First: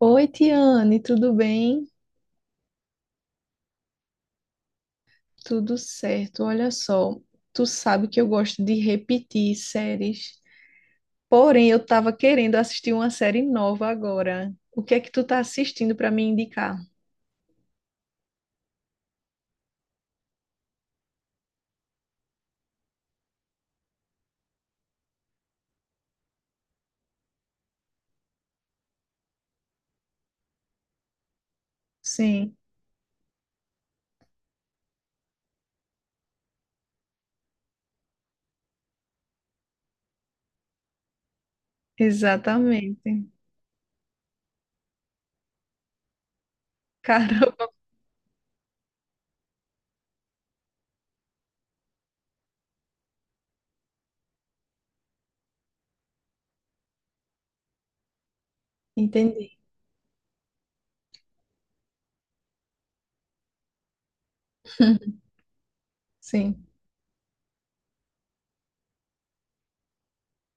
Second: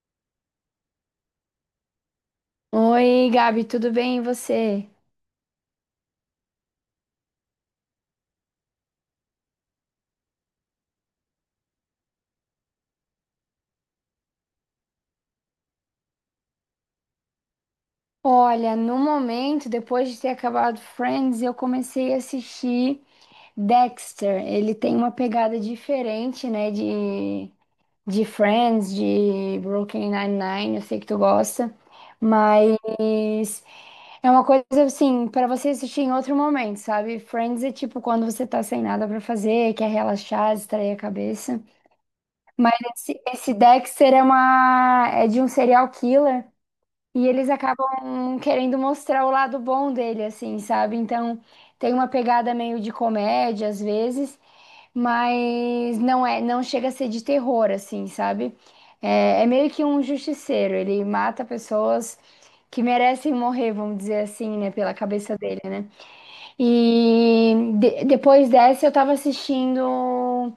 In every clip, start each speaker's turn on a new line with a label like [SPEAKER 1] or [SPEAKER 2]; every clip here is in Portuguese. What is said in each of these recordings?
[SPEAKER 1] Oi, Tiane, tudo bem?
[SPEAKER 2] Oi, Gabi, tudo bem? E você?
[SPEAKER 1] Tudo certo. Olha só, tu sabe que eu gosto de repetir séries. Porém, eu tava querendo assistir uma série nova agora. O que é que tu tá assistindo para me indicar?
[SPEAKER 2] Olha, no momento, depois de ter acabado Friends, eu comecei a assistir Dexter. Ele tem uma pegada diferente, né, de Friends, de Brooklyn Nine-Nine, eu sei que tu gosta,
[SPEAKER 1] Sim,
[SPEAKER 2] mas é uma coisa assim, para você assistir em outro momento, sabe? Friends é tipo quando você tá sem nada para fazer, quer relaxar, distrair a cabeça. Mas esse,
[SPEAKER 1] exatamente.
[SPEAKER 2] esse Dexter é uma é de um serial killer. E eles
[SPEAKER 1] Caramba,
[SPEAKER 2] acabam querendo mostrar o lado bom dele, assim, sabe? Então, tem uma pegada meio de comédia às vezes, mas não chega a ser de terror, assim, sabe? É, é
[SPEAKER 1] entendi.
[SPEAKER 2] meio que um justiceiro, ele mata pessoas que merecem morrer, vamos dizer assim, né, pela cabeça dele, né?
[SPEAKER 1] Sim.
[SPEAKER 2] E depois dessa eu tava assistindo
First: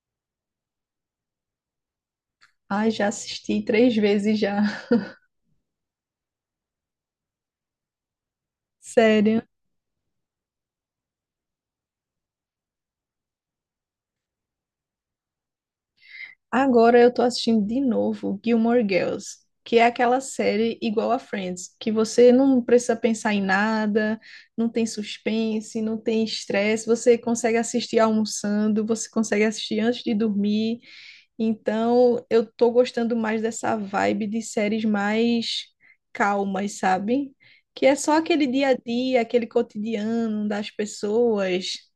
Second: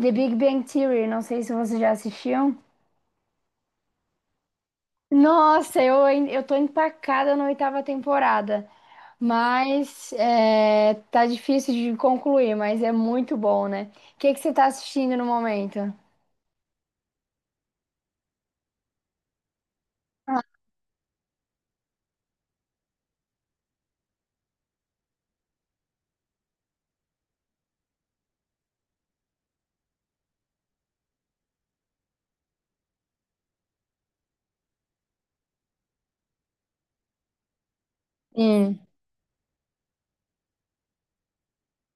[SPEAKER 2] The Big Bang Theory, não sei se vocês já assistiam.
[SPEAKER 1] Ai, já assisti três vezes já.
[SPEAKER 2] Nossa, eu tô empacada na oitava temporada,
[SPEAKER 1] Sério.
[SPEAKER 2] mas tá difícil de concluir, mas é muito bom, né? O que que você tá assistindo no momento?
[SPEAKER 1] Agora eu tô assistindo de novo Gilmore Girls, que é aquela
[SPEAKER 2] Ah,
[SPEAKER 1] série igual a Friends, que você não precisa pensar em nada, não tem suspense, não tem estresse, você consegue assistir almoçando, você consegue assistir antes de dormir. Então, eu tô gostando mais dessa vibe de séries mais calmas, sabe? Que é só aquele dia a
[SPEAKER 2] sim,
[SPEAKER 1] dia, aquele cotidiano das pessoas.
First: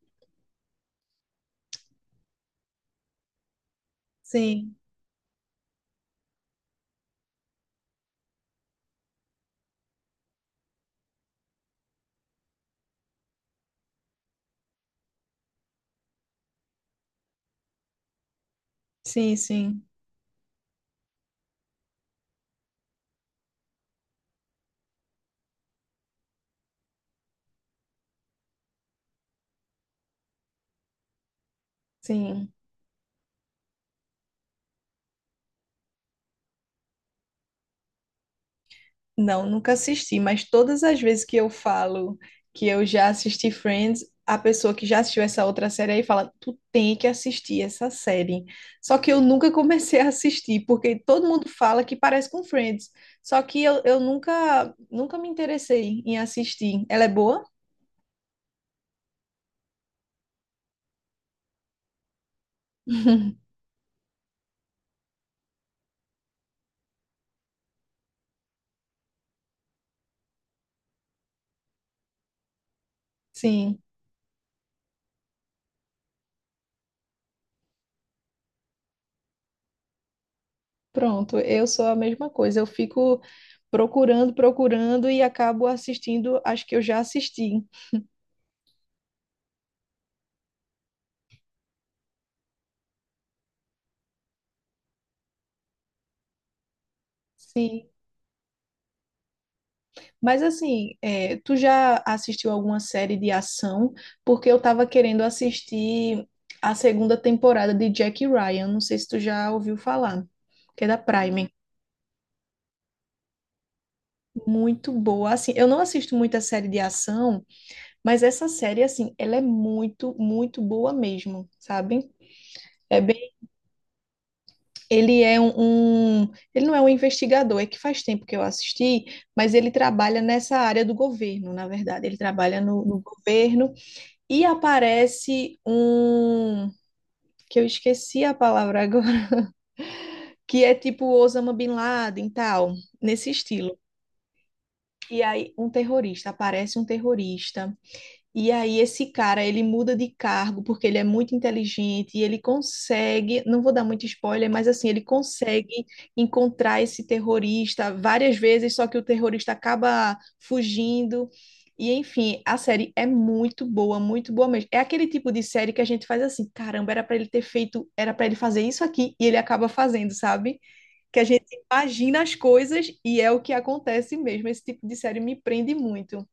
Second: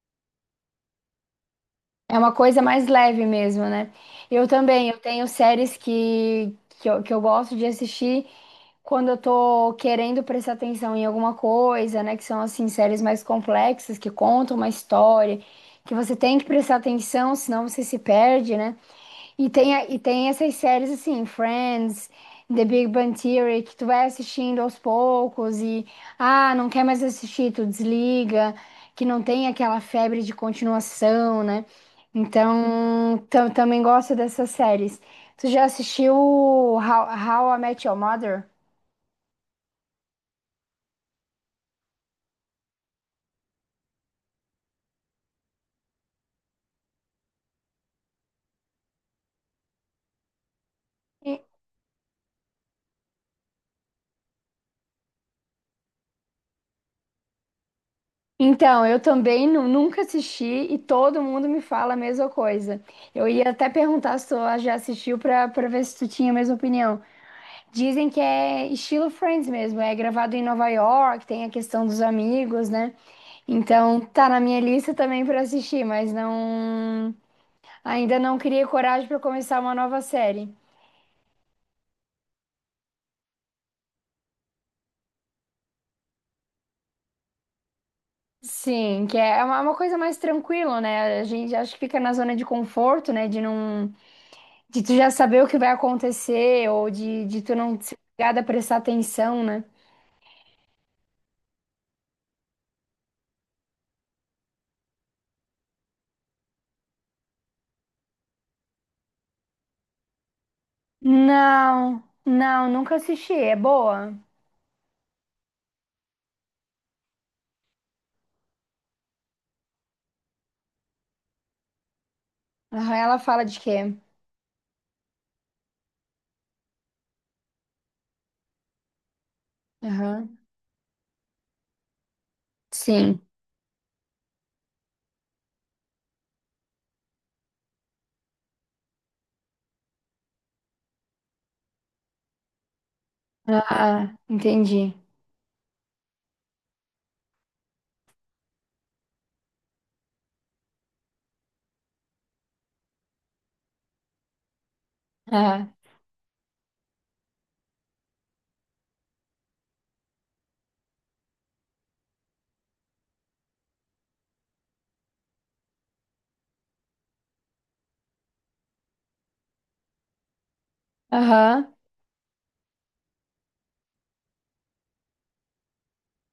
[SPEAKER 2] é uma coisa mais leve mesmo, né? Eu
[SPEAKER 1] Sim,
[SPEAKER 2] também, eu tenho séries que eu gosto de assistir quando eu tô querendo prestar atenção em alguma coisa, né? Que são, assim, séries mais complexas, que contam uma história, que você tem que prestar atenção, senão você se perde, né?
[SPEAKER 1] sim, sim,
[SPEAKER 2] E tem essas séries assim, Friends, The Big Bang Theory, que tu vai assistindo aos poucos e, ah, não quer mais assistir, tu desliga, que não tem aquela febre de continuação, né?
[SPEAKER 1] sim.
[SPEAKER 2] Então, também gosto dessas séries. Tu já assistiu How I Met Your Mother?
[SPEAKER 1] Não, nunca assisti, mas todas as vezes que eu falo que eu já assisti Friends, a pessoa que já assistiu essa outra série aí fala: Tu tem que assistir essa série. Só que eu nunca comecei a assistir, porque todo
[SPEAKER 2] E-
[SPEAKER 1] mundo fala que parece com Friends. Só que eu nunca, me interessei em assistir. Ela é boa?
[SPEAKER 2] Então, eu também nunca assisti e todo mundo me fala a mesma coisa. Eu ia até perguntar se tu já assistiu pra para ver se tu tinha a mesma opinião. Dizem que é estilo Friends mesmo, é gravado em Nova York, tem a questão dos amigos, né?
[SPEAKER 1] Sim,
[SPEAKER 2] Então tá na minha lista também pra assistir, mas ainda não criei coragem pra começar uma nova série.
[SPEAKER 1] pronto. Eu sou a mesma coisa. Eu fico procurando, procurando e acabo assistindo as que eu já assisti.
[SPEAKER 2] Sim, que é uma coisa mais tranquila, né? A gente acho que fica na zona de conforto, né? De não de tu já saber o que vai acontecer ou de tu não
[SPEAKER 1] Sim.
[SPEAKER 2] ser obrigada a prestar atenção, né?
[SPEAKER 1] Mas assim, é, tu já assistiu alguma série de ação? Porque eu tava querendo assistir a segunda temporada de Jack Ryan. Não sei se tu já ouviu falar, que é da Prime.
[SPEAKER 2] Não, não, nunca assisti. É boa.
[SPEAKER 1] Muito boa. Assim, eu não assisto muita série de ação, mas essa série, assim, ela é muito, muito boa mesmo, sabe?
[SPEAKER 2] Aham,
[SPEAKER 1] É
[SPEAKER 2] ela
[SPEAKER 1] bem,
[SPEAKER 2] fala de quê?
[SPEAKER 1] ele é um, um- Ele não é um investigador, é que faz tempo que eu assisti, mas ele trabalha
[SPEAKER 2] Aham.
[SPEAKER 1] nessa área do governo, na verdade. Ele trabalha no
[SPEAKER 2] Sim.
[SPEAKER 1] governo. E aparece um que eu esqueci a palavra agora, que é tipo Osama Bin Laden e tal, nesse estilo.
[SPEAKER 2] Ah, entendi.
[SPEAKER 1] E aí, aparece um terrorista. E aí esse cara, ele muda de cargo porque ele é muito inteligente e ele consegue, não vou dar muito spoiler, mas assim, ele
[SPEAKER 2] Ah,
[SPEAKER 1] consegue encontrar esse terrorista várias vezes, só que o terrorista acaba fugindo. E enfim, a série é muito boa mesmo. É aquele tipo de série que a gente faz assim, caramba, era pra ele ter feito, era pra ele fazer isso aqui e ele acaba fazendo, sabe? Que a gente
[SPEAKER 2] aham.
[SPEAKER 1] imagina as coisas e é o que acontece mesmo. Esse tipo de série me prende muito.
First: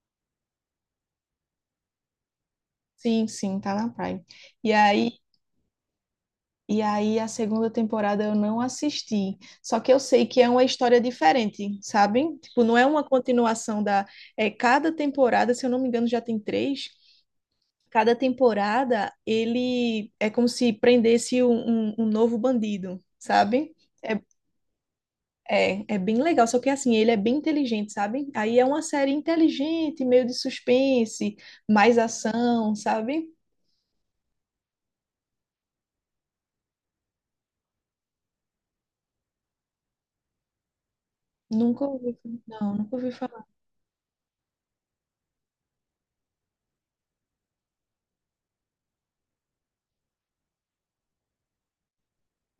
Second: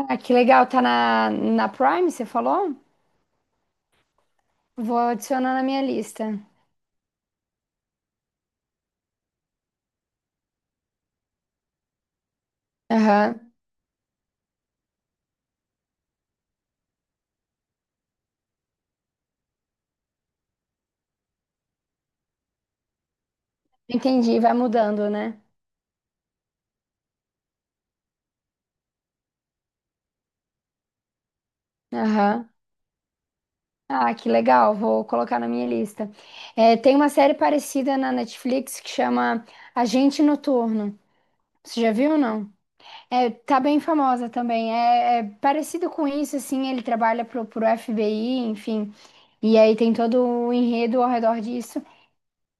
[SPEAKER 2] Ah, que legal, tá na Prime, você falou?
[SPEAKER 1] Sim, sim, tá na Prime. E
[SPEAKER 2] Vou
[SPEAKER 1] aí,
[SPEAKER 2] adicionar na minha lista.
[SPEAKER 1] e aí, a segunda temporada eu não assisti. Só que eu sei que é uma história diferente, sabe? Tipo, não é uma
[SPEAKER 2] Aham.
[SPEAKER 1] continuação da. É, cada temporada, se eu não me engano, já tem três. Cada temporada ele é como se prendesse um novo bandido, sabe? É,
[SPEAKER 2] Entendi, vai mudando, né?
[SPEAKER 1] é, bem legal, só que assim, ele é bem inteligente, sabe? Aí é uma série inteligente, meio de suspense, mais
[SPEAKER 2] Aham.
[SPEAKER 1] ação, sabe?
[SPEAKER 2] Ah, que legal, vou colocar na minha lista. É, tem uma série parecida na Netflix que chama Agente Noturno. Você
[SPEAKER 1] Nunca
[SPEAKER 2] já viu ou
[SPEAKER 1] ouvi,
[SPEAKER 2] não?
[SPEAKER 1] não, nunca ouvi.
[SPEAKER 2] É, tá bem famosa também. É, é parecido com isso, assim, ele trabalha pro FBI, enfim. E aí tem todo o enredo ao redor disso.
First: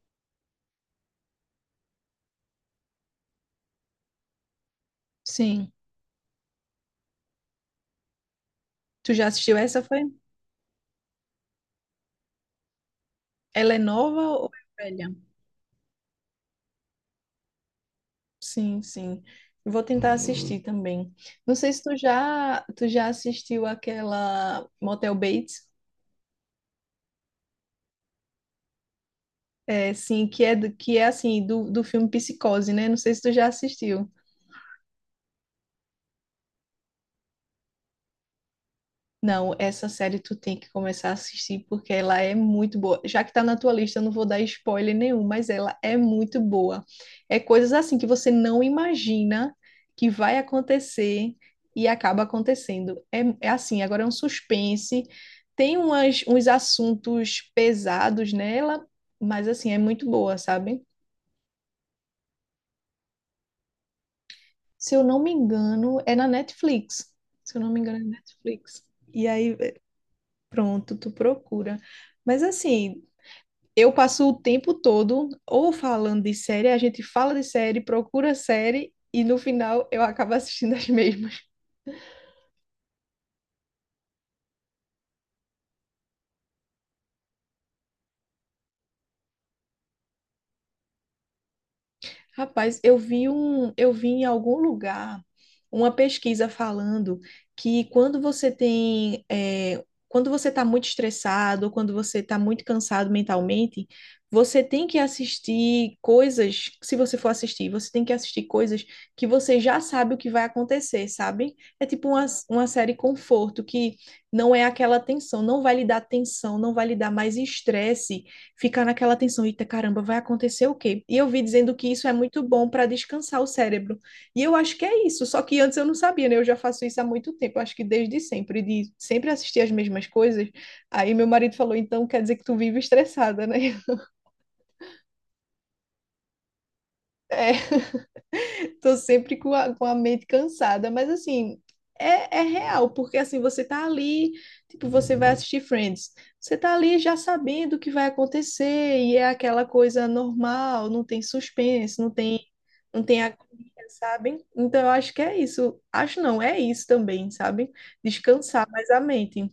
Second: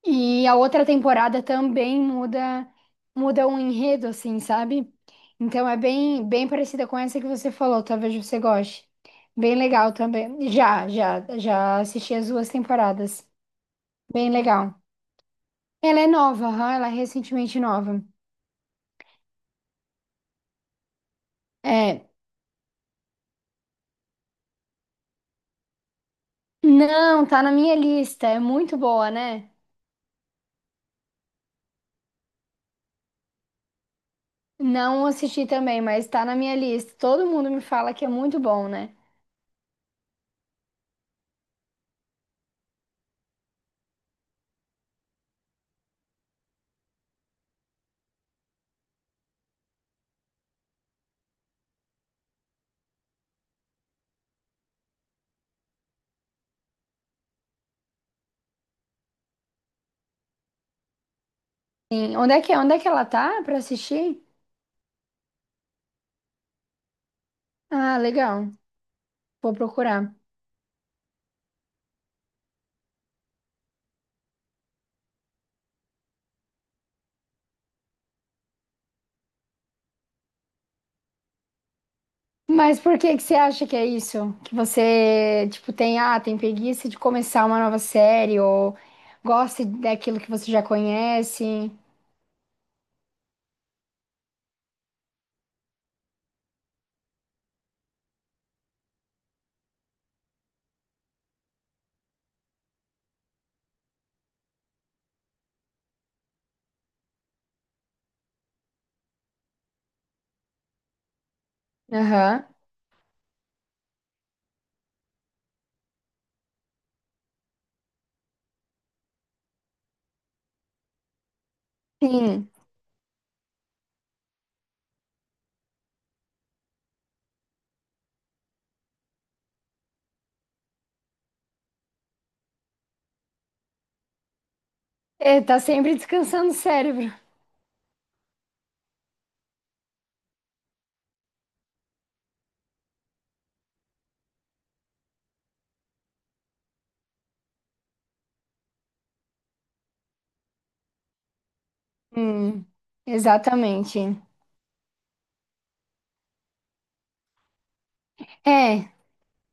[SPEAKER 2] E a outra temporada também muda o enredo, assim, sabe? Então
[SPEAKER 1] Sim.
[SPEAKER 2] é bem parecida com essa que você falou, talvez você goste.
[SPEAKER 1] Tu já
[SPEAKER 2] Bem
[SPEAKER 1] assistiu essa,
[SPEAKER 2] legal
[SPEAKER 1] foi?
[SPEAKER 2] também. Já assisti as duas temporadas.
[SPEAKER 1] Ela é nova
[SPEAKER 2] Bem
[SPEAKER 1] ou
[SPEAKER 2] legal.
[SPEAKER 1] é velha?
[SPEAKER 2] Ela é nova, aham, ela é recentemente nova.
[SPEAKER 1] Sim, sim. Eu vou tentar assistir também. Não sei se tu
[SPEAKER 2] É.
[SPEAKER 1] já, tu já assistiu aquela Motel Bates,
[SPEAKER 2] Não, tá na minha lista. É muito boa, né?
[SPEAKER 1] é, sim, que é, do, que é assim, do filme Psicose, né? Não sei se tu já assistiu.
[SPEAKER 2] Não assisti também, mas tá na minha lista. Todo mundo me fala que é muito bom, né?
[SPEAKER 1] Não, essa série tu tem que começar a assistir porque ela é muito boa. Já que tá na tua lista, eu não vou dar spoiler nenhum, mas ela é muito boa. É coisas assim que você não imagina que vai acontecer e acaba acontecendo. É, assim, agora é um suspense, tem uns assuntos pesados nela, mas assim, é muito boa, sabe?
[SPEAKER 2] Sim. Onde é que ela tá pra assistir?
[SPEAKER 1] Se eu não me engano, é na Netflix. Se eu não me engano,
[SPEAKER 2] Ah,
[SPEAKER 1] é na
[SPEAKER 2] legal.
[SPEAKER 1] Netflix. E
[SPEAKER 2] Vou
[SPEAKER 1] aí,
[SPEAKER 2] procurar.
[SPEAKER 1] pronto, tu procura. Mas assim, eu passo o tempo todo ou falando de série, a gente fala de série, procura série e no final eu acabo assistindo as mesmas.
[SPEAKER 2] Mas por que que você acha que é isso? Que você, tipo, tem preguiça de começar uma nova série ou gosta daquilo que você já conhece?
[SPEAKER 1] Rapaz, eu vi em algum lugar uma pesquisa falando que quando você tem, quando você está muito estressado, quando você está muito cansado mentalmente, você tem que assistir coisas, se você for assistir, você tem que assistir coisas que você já sabe o que vai acontecer, sabe? É tipo uma,
[SPEAKER 2] Aham.
[SPEAKER 1] uma série conforto, que não é aquela tensão, não vai lhe dar tensão, não vai lhe dar mais estresse ficar naquela tensão, eita caramba, vai acontecer o quê? E eu vi dizendo que isso é muito
[SPEAKER 2] Sim.
[SPEAKER 1] bom para descansar o cérebro. E eu acho que é isso, só que antes eu não sabia, né? Eu já faço isso há muito tempo, eu acho que desde sempre, de sempre assistir as mesmas coisas. Aí meu marido falou, então quer dizer que tu vive estressada, né?
[SPEAKER 2] É, tá sempre descansando o cérebro.
[SPEAKER 1] É. Tô sempre com a mente cansada, mas assim, é, é real, porque assim, você tá ali, tipo, você vai assistir Friends, você tá ali já sabendo o que vai acontecer, e é aquela coisa normal, não tem suspense, não tem,
[SPEAKER 2] Hum,
[SPEAKER 1] não tem agonia,
[SPEAKER 2] exatamente.
[SPEAKER 1] sabe? Então eu acho que é isso. Acho não, é isso também, sabe? Descansar mais
[SPEAKER 2] É,
[SPEAKER 1] a mente.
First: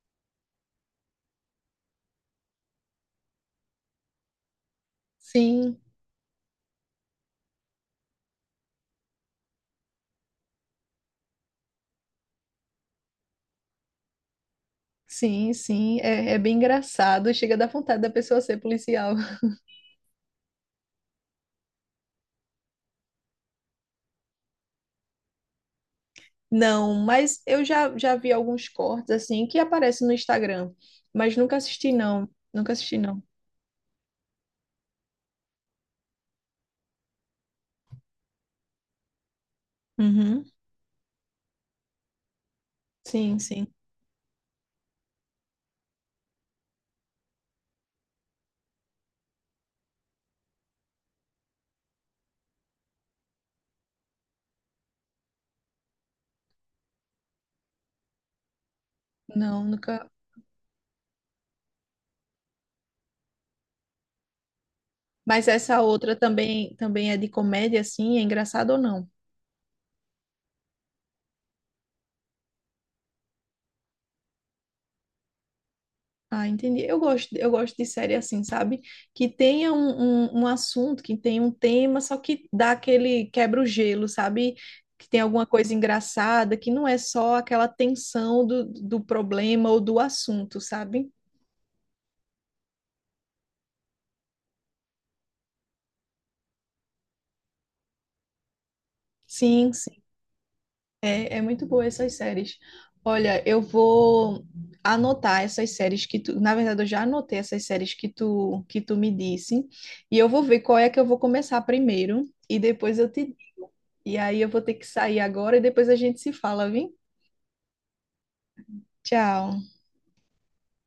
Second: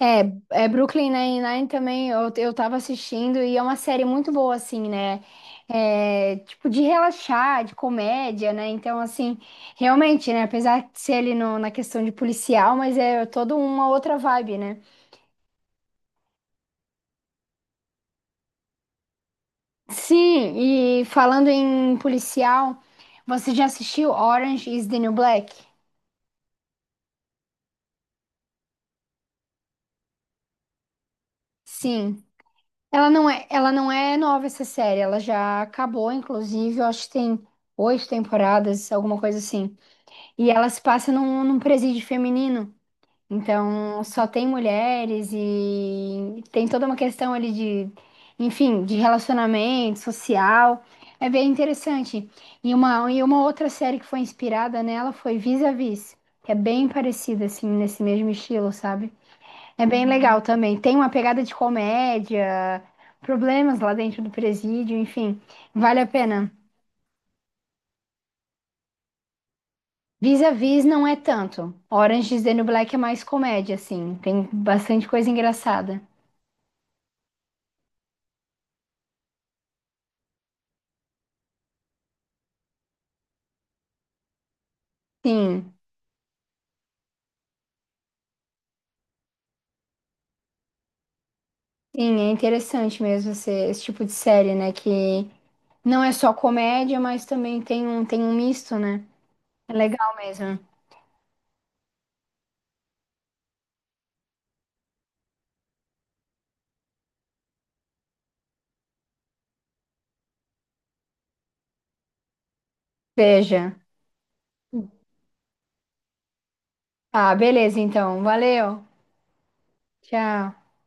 [SPEAKER 2] É, é Brooklyn Nine-Nine também eu tava assistindo e é uma série muito boa, assim, né?
[SPEAKER 1] Sim,
[SPEAKER 2] É, tipo, de relaxar, de comédia, né? Então, assim, realmente, né? Apesar de ser ali na questão de policial, mas é toda uma outra vibe, né?
[SPEAKER 1] sim, sim, é, é bem engraçado, chega a dar vontade da pessoa ser policial.
[SPEAKER 2] Sim, e falando em policial, você já assistiu Orange is the New Black?
[SPEAKER 1] Não, mas eu já, já vi alguns cortes assim que aparecem no Instagram, mas nunca assisti
[SPEAKER 2] Sim.
[SPEAKER 1] não, nunca assisti não.
[SPEAKER 2] Ela não é nova essa série, ela já acabou, inclusive, eu acho que tem oito temporadas, alguma coisa assim.
[SPEAKER 1] Uhum.
[SPEAKER 2] E ela se passa num presídio feminino.
[SPEAKER 1] Sim, sim.
[SPEAKER 2] Então, só tem mulheres e tem toda uma questão ali de, enfim, de relacionamento social. É bem interessante. E uma outra série que foi inspirada nela foi Vis-a-Vis, que é bem parecida, assim, nesse mesmo estilo, sabe?
[SPEAKER 1] Não,
[SPEAKER 2] É bem
[SPEAKER 1] nunca.
[SPEAKER 2] legal também. Tem uma pegada de comédia, problemas lá dentro do presídio, enfim,
[SPEAKER 1] Mas essa
[SPEAKER 2] vale a
[SPEAKER 1] outra
[SPEAKER 2] pena.
[SPEAKER 1] também é de comédia assim, é engraçado ou não?
[SPEAKER 2] Vis-a-vis não é tanto. Orange is the New Black é mais comédia, assim. Tem bastante coisa engraçada.
[SPEAKER 1] Ah, entendi. Eu gosto de série assim, sabe? Que tenha um assunto, que tenha um tema, só que dá aquele quebra o gelo, sabe? Que tem alguma coisa
[SPEAKER 2] Sim,
[SPEAKER 1] engraçada, que não é só aquela tensão do problema ou do assunto, sabe?
[SPEAKER 2] sim, é interessante mesmo esse tipo de série, né? Que não é só comédia, mas também tem tem um misto, né?
[SPEAKER 1] Sim,
[SPEAKER 2] É
[SPEAKER 1] sim.
[SPEAKER 2] legal mesmo.
[SPEAKER 1] É, é muito boa essas séries. Olha, eu vou anotar essas séries que tu, na verdade eu já anotei essas séries que tu me disse, e eu vou ver qual é que eu vou começar primeiro e depois eu te
[SPEAKER 2] Veja.
[SPEAKER 1] e aí eu vou ter que sair agora e depois a gente se fala, viu?
[SPEAKER 2] Ah, beleza, então. Valeu.
[SPEAKER 1] Tchau.
[SPEAKER 2] Tchau.